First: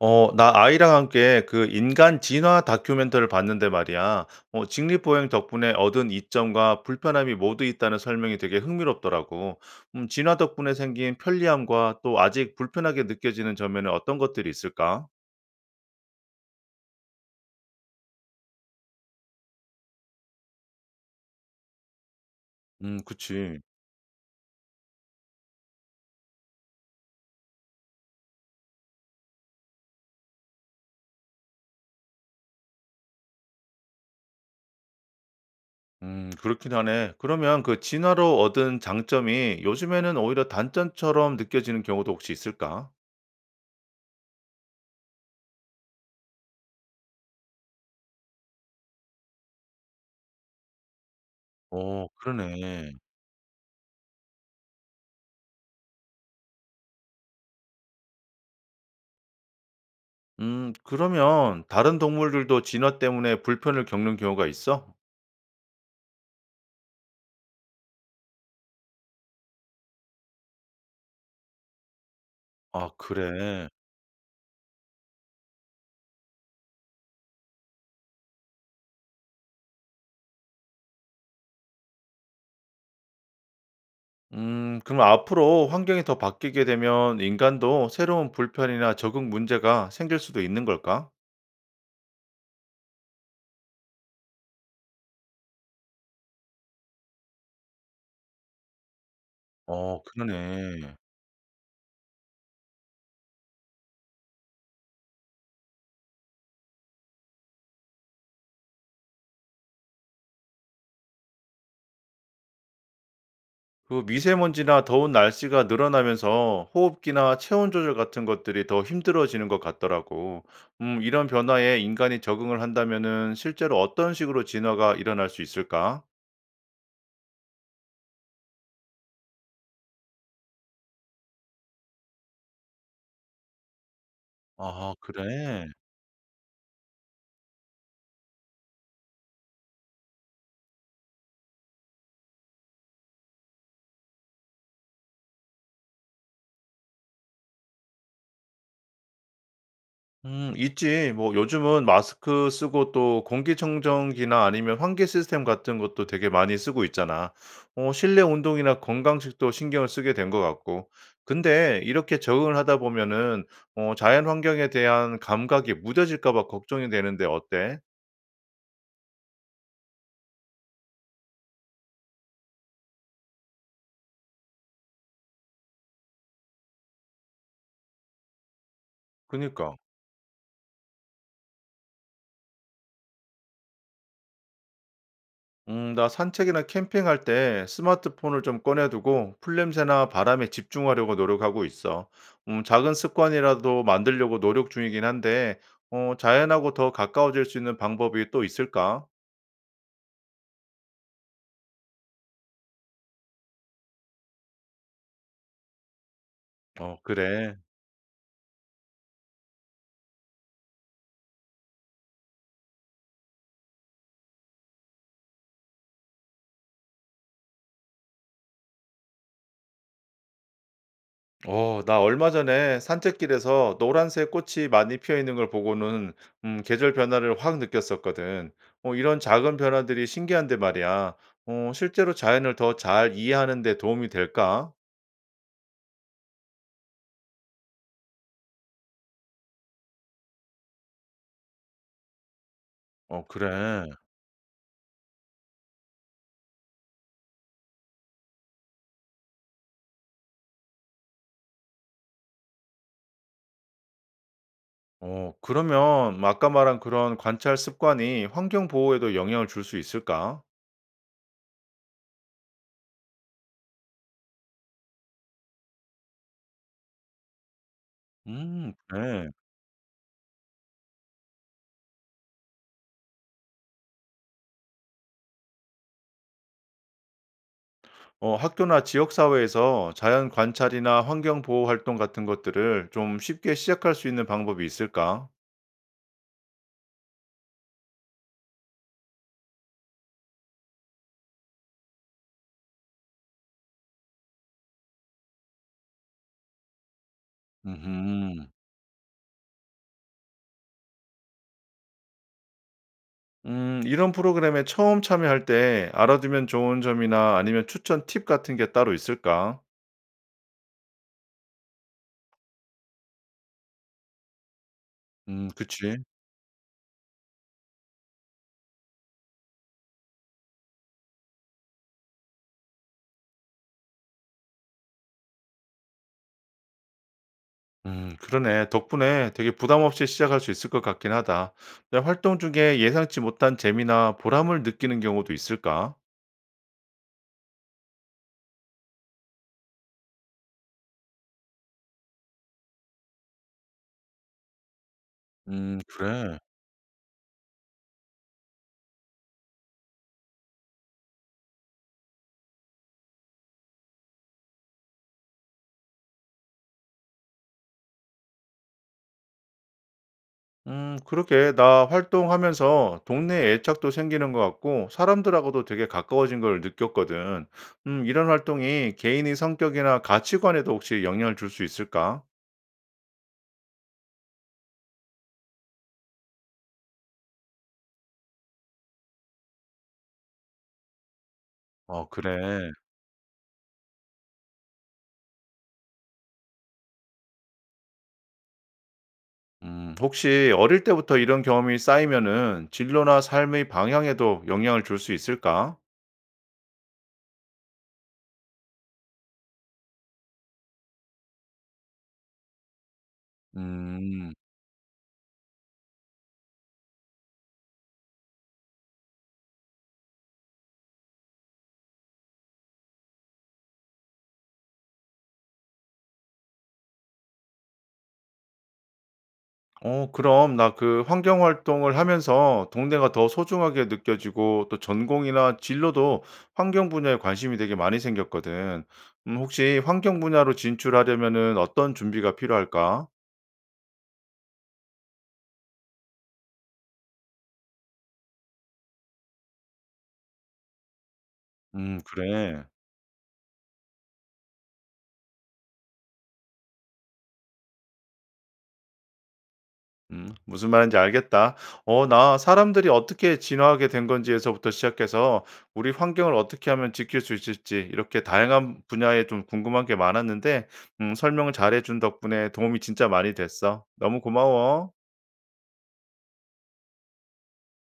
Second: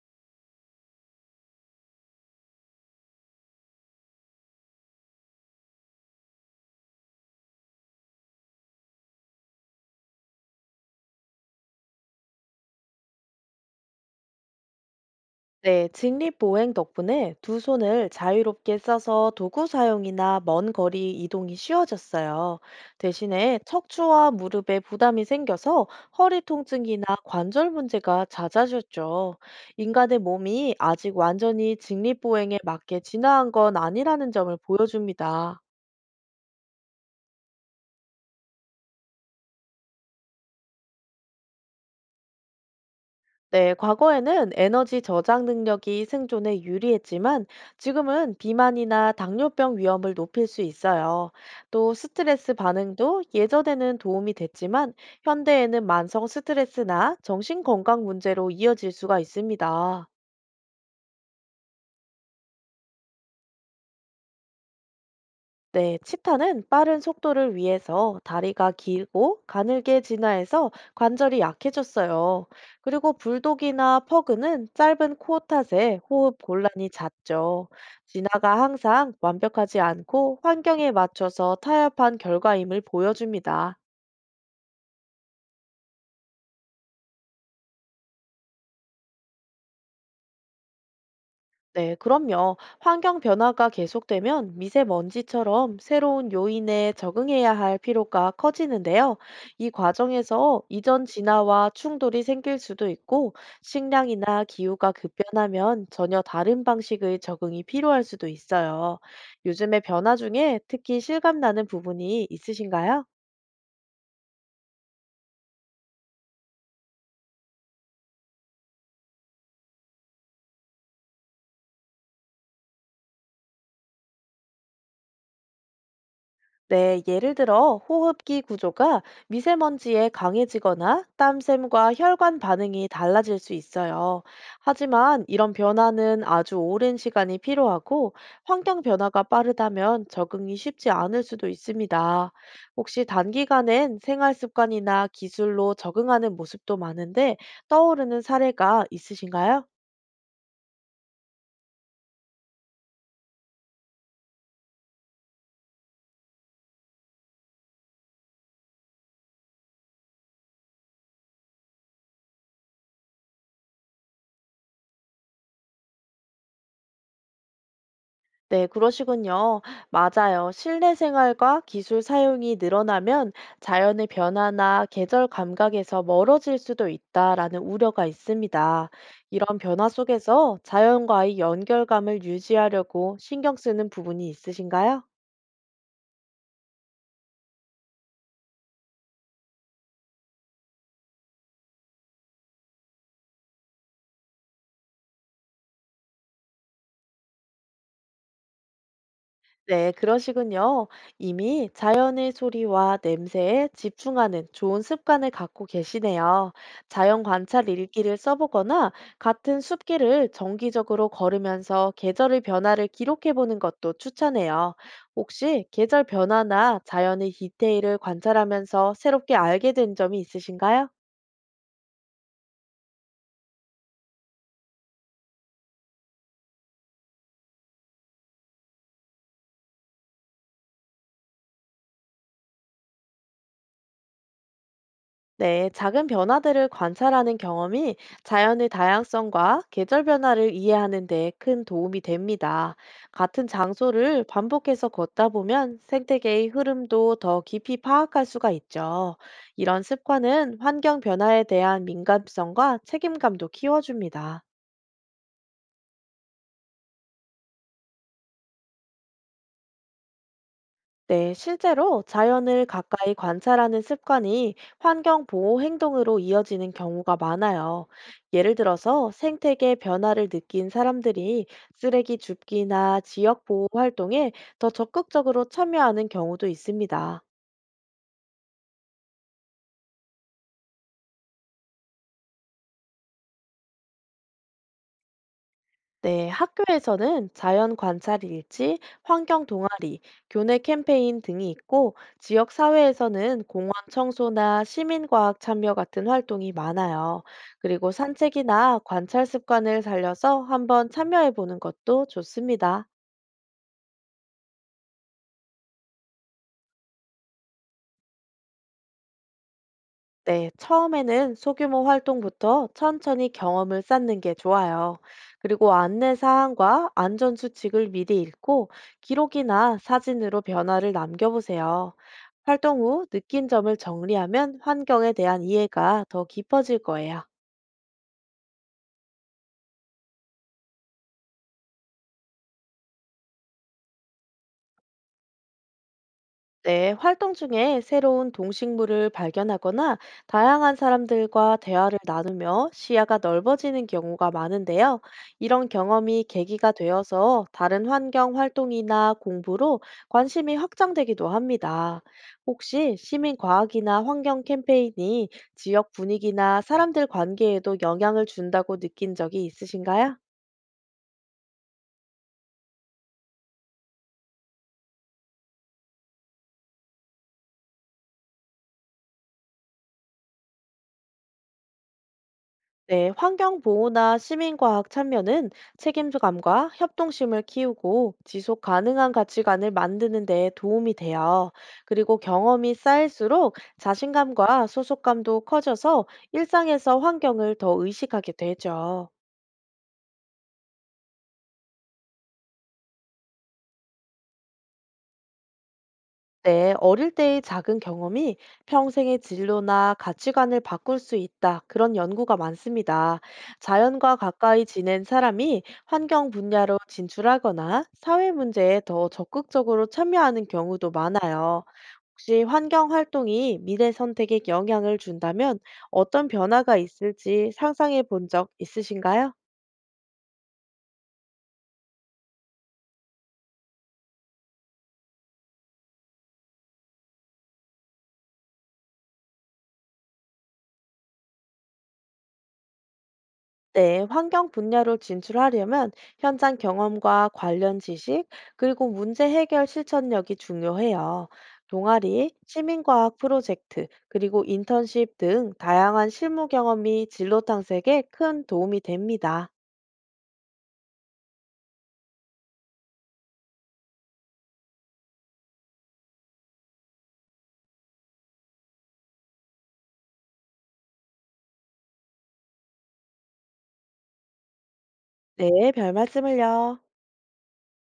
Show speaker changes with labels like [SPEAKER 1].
[SPEAKER 1] 나 아이랑 함께 그 인간 진화 다큐멘터를 봤는데 말이야. 직립보행 덕분에 얻은 이점과 불편함이 모두 있다는 설명이 되게 흥미롭더라고. 진화 덕분에 생긴 편리함과 또 아직 불편하게 느껴지는 점에는 어떤 것들이 있을까?
[SPEAKER 2] 네, 직립보행 덕분에 두 손을 자유롭게 써서 도구 사용이나 먼 거리 이동이 쉬워졌어요. 대신에
[SPEAKER 1] 그치.
[SPEAKER 2] 척추와 무릎에 부담이 생겨서 허리 통증이나 관절 문제가 잦아졌죠. 인간의 몸이 아직 완전히 직립보행에 맞게 진화한 건 아니라는 점을 보여줍니다.
[SPEAKER 1] 그렇긴 하네. 그러면 그 진화로 얻은 장점이 요즘에는 오히려 단점처럼 느껴지는 경우도 혹시 있을까?
[SPEAKER 2] 네, 과거에는 에너지 저장 능력이 생존에 유리했지만 지금은 비만이나 당뇨병 위험을 높일 수 있어요. 또
[SPEAKER 1] 어,
[SPEAKER 2] 스트레스
[SPEAKER 1] 그러네.
[SPEAKER 2] 반응도 예전에는 도움이 됐지만 현대에는 만성 스트레스나 정신 건강 문제로 이어질 수가 있습니다.
[SPEAKER 1] 그러면 다른 동물들도 진화 때문에 불편을 겪는 경우가 있어?
[SPEAKER 2] 네, 치타는 빠른 속도를 위해서 다리가 길고 가늘게 진화해서 관절이 약해졌어요.
[SPEAKER 1] 아
[SPEAKER 2] 그리고
[SPEAKER 1] 그래.
[SPEAKER 2] 불독이나 퍼그는 짧은 코 탓에 호흡 곤란이 잦죠. 진화가 항상 완벽하지 않고 환경에 맞춰서 타협한 결과임을 보여줍니다.
[SPEAKER 1] 그럼 앞으로 환경이 더 바뀌게 되면 인간도 새로운 불편이나 적응 문제가 생길 수도 있는 걸까?
[SPEAKER 2] 네, 그럼요. 환경 변화가 계속되면 미세먼지처럼 새로운 요인에 적응해야 할 필요가 커지는데요. 이
[SPEAKER 1] 어
[SPEAKER 2] 과정에서
[SPEAKER 1] 그러네.
[SPEAKER 2] 이전 진화와 충돌이 생길 수도 있고, 식량이나 기후가 급변하면 전혀 다른 방식의 적응이 필요할 수도 있어요. 요즘의 변화 중에 특히 실감나는 부분이 있으신가요?
[SPEAKER 1] 그 미세먼지나 더운 날씨가 늘어나면서 호흡기나 체온 조절 같은 것들이 더 힘들어지는 것 같더라고. 이런 변화에 인간이 적응을 한다면은 실제로 어떤 식으로 진화가 일어날 수 있을까?
[SPEAKER 2] 네, 예를 들어 호흡기 구조가 미세먼지에 강해지거나 땀샘과 혈관 반응이 달라질 수 있어요.
[SPEAKER 1] 아
[SPEAKER 2] 하지만 이런
[SPEAKER 1] 그래.
[SPEAKER 2] 변화는 아주 오랜 시간이 필요하고 환경 변화가 빠르다면 적응이 쉽지 않을 수도 있습니다. 혹시 단기간엔 생활 습관이나 기술로 적응하는 모습도 많은데 떠오르는 사례가 있으신가요?
[SPEAKER 1] 있지. 뭐 요즘은 마스크 쓰고 또 공기청정기나 아니면 환기 시스템 같은 것도 되게 많이 쓰고 있잖아. 실내 운동이나 건강식도 신경을 쓰게 된 것 같고. 근데 이렇게 적응을 하다 보면은 자연 환경에 대한 감각이 무뎌질까 봐 걱정이 되는데 어때?
[SPEAKER 2] 네, 그러시군요. 맞아요. 실내 생활과 기술 사용이 늘어나면 자연의 변화나 계절 감각에서 멀어질 수도 있다라는 우려가 있습니다. 이런
[SPEAKER 1] 그니까.
[SPEAKER 2] 변화 속에서 자연과의 연결감을 유지하려고 신경 쓰는 부분이 있으신가요?
[SPEAKER 1] 나 산책이나 캠핑할 때 스마트폰을 좀 꺼내두고 풀냄새나 바람에 집중하려고 노력하고 있어. 작은 습관이라도 만들려고 노력 중이긴 한데, 자연하고 더 가까워질 수 있는 방법이 또 있을까?
[SPEAKER 2] 네, 그러시군요. 이미 자연의 소리와 냄새에 집중하는 좋은 습관을 갖고 계시네요.
[SPEAKER 1] 어,
[SPEAKER 2] 자연
[SPEAKER 1] 그래.
[SPEAKER 2] 관찰 일기를 써보거나 같은 숲길을 정기적으로 걸으면서 계절의 변화를 기록해 보는 것도 추천해요. 혹시 계절 변화나 자연의 디테일을 관찰하면서 새롭게 알게 된 점이 있으신가요?
[SPEAKER 1] 나 얼마 전에 산책길에서 노란색 꽃이 많이 피어 있는 걸 보고는 계절 변화를 확 느꼈었거든. 이런 작은 변화들이 신기한데 말이야. 실제로 자연을 더 잘 이해하는 데 도움이 될까?
[SPEAKER 2] 네, 작은 변화들을 관찰하는 경험이 자연의 다양성과 계절 변화를 이해하는 데 큰 도움이 됩니다.
[SPEAKER 1] 어,
[SPEAKER 2] 같은
[SPEAKER 1] 그래.
[SPEAKER 2] 장소를 반복해서 걷다 보면 생태계의 흐름도 더 깊이 파악할 수가 있죠. 이런 습관은 환경 변화에 대한 민감성과 책임감도 키워줍니다.
[SPEAKER 1] 그러면 뭐 아까 말한 그런 관찰 습관이 환경 보호에도 영향을 줄 수 있을까?
[SPEAKER 2] 네, 실제로 자연을 가까이 관찰하는 습관이 환경 보호 행동으로 이어지는 경우가 많아요. 예를 들어서
[SPEAKER 1] 그래.
[SPEAKER 2] 생태계 변화를 느낀 사람들이 쓰레기 줍기나 지역 보호 활동에 더 적극적으로 참여하는 경우도 있습니다.
[SPEAKER 1] 학교나 지역사회에서 자연 관찰이나 환경 보호 활동 같은 것들을 좀 쉽게 시작할 수 있는 방법이 있을까?
[SPEAKER 2] 네, 학교에서는 자연 관찰 일지, 환경 동아리, 교내 캠페인 등이 있고, 지역 사회에서는 공원 청소나 시민과학 참여 같은 활동이 많아요. 그리고
[SPEAKER 1] 음,
[SPEAKER 2] 산책이나 관찰 습관을 살려서 한번 참여해 보는 것도 좋습니다.
[SPEAKER 1] 이런 프로그램에 처음 참여할 때 알아두면 좋은 점이나 아니면 추천 팁 같은 게 따로 있을까?
[SPEAKER 2] 네, 처음에는 소규모 활동부터 천천히 경험을 쌓는 게 좋아요. 그리고
[SPEAKER 1] 그치.
[SPEAKER 2] 안내 사항과 안전 수칙을 미리 읽고 기록이나 사진으로 변화를 남겨보세요. 활동 후 느낀 점을 정리하면 환경에 대한 이해가 더 깊어질 거예요.
[SPEAKER 1] 그러네. 덕분에 되게 부담 없이 시작할 수 있을 것 같긴 하다. 근데 활동 중에 예상치 못한 재미나 보람을 느끼는 경우도 있을까?
[SPEAKER 2] 네, 활동 중에 새로운 동식물을 발견하거나 다양한 사람들과 대화를 나누며 시야가 넓어지는 경우가 많은데요. 이런 경험이
[SPEAKER 1] 그래.
[SPEAKER 2] 계기가 되어서 다른 환경 활동이나 공부로 관심이 확장되기도 합니다. 혹시 시민 과학이나 환경 캠페인이 지역 분위기나 사람들 관계에도 영향을 준다고 느낀 적이 있으신가요?
[SPEAKER 1] 그렇게 나 활동하면서 동네 애착도 생기는 것 같고, 사람들하고도 되게 가까워진 걸 느꼈거든. 이런 활동이 개인의 성격이나 가치관에도 혹시 영향을 줄 수 있을까?
[SPEAKER 2] 네, 환경 보호나 시민과학 참여는 책임감과 협동심을 키우고 지속 가능한 가치관을 만드는 데 도움이 돼요.
[SPEAKER 1] 어,
[SPEAKER 2] 그리고
[SPEAKER 1] 그래.
[SPEAKER 2] 경험이 쌓일수록 자신감과 소속감도 커져서 일상에서 환경을 더 의식하게 되죠.
[SPEAKER 1] 혹시 어릴 때부터 이런 경험이 쌓이면은 진로나 삶의 방향에도 영향을 줄 수 있을까?
[SPEAKER 2] 네, 어릴 때의 작은 경험이 평생의 진로나 가치관을 바꿀 수 있다. 그런 연구가 많습니다. 자연과
[SPEAKER 1] 음.
[SPEAKER 2] 가까이 지낸 사람이 환경 분야로 진출하거나 사회 문제에 더 적극적으로 참여하는 경우도 많아요. 혹시 환경 활동이 미래 선택에 영향을 준다면 어떤 변화가 있을지 상상해 본 적 있으신가요?
[SPEAKER 1] 그럼 나 그 환경 활동을 하면서 동네가 더 소중하게 느껴지고 또 전공이나 진로도 환경 분야에 관심이 되게 많이 생겼거든. 혹시 환경 분야로 진출하려면은 어떤 준비가 필요할까?
[SPEAKER 2] 네, 환경 분야로 진출하려면 현장 경험과 관련 지식, 그리고 문제 해결 실천력이 중요해요. 동아리,
[SPEAKER 1] 그래.
[SPEAKER 2] 시민과학 프로젝트, 그리고 인턴십 등 다양한 실무 경험이 진로 탐색에 큰 도움이 됩니다.
[SPEAKER 1] 무슨 말인지 알겠다. 나 사람들이 어떻게 진화하게 된 건지에서부터 시작해서 우리 환경을 어떻게 하면 지킬 수 있을지 이렇게 다양한 분야에 좀 궁금한 게 많았는데 설명을 잘해 준 덕분에 도움이 진짜 많이 됐어. 너무 고마워.
[SPEAKER 2] 네, 별 말씀을요.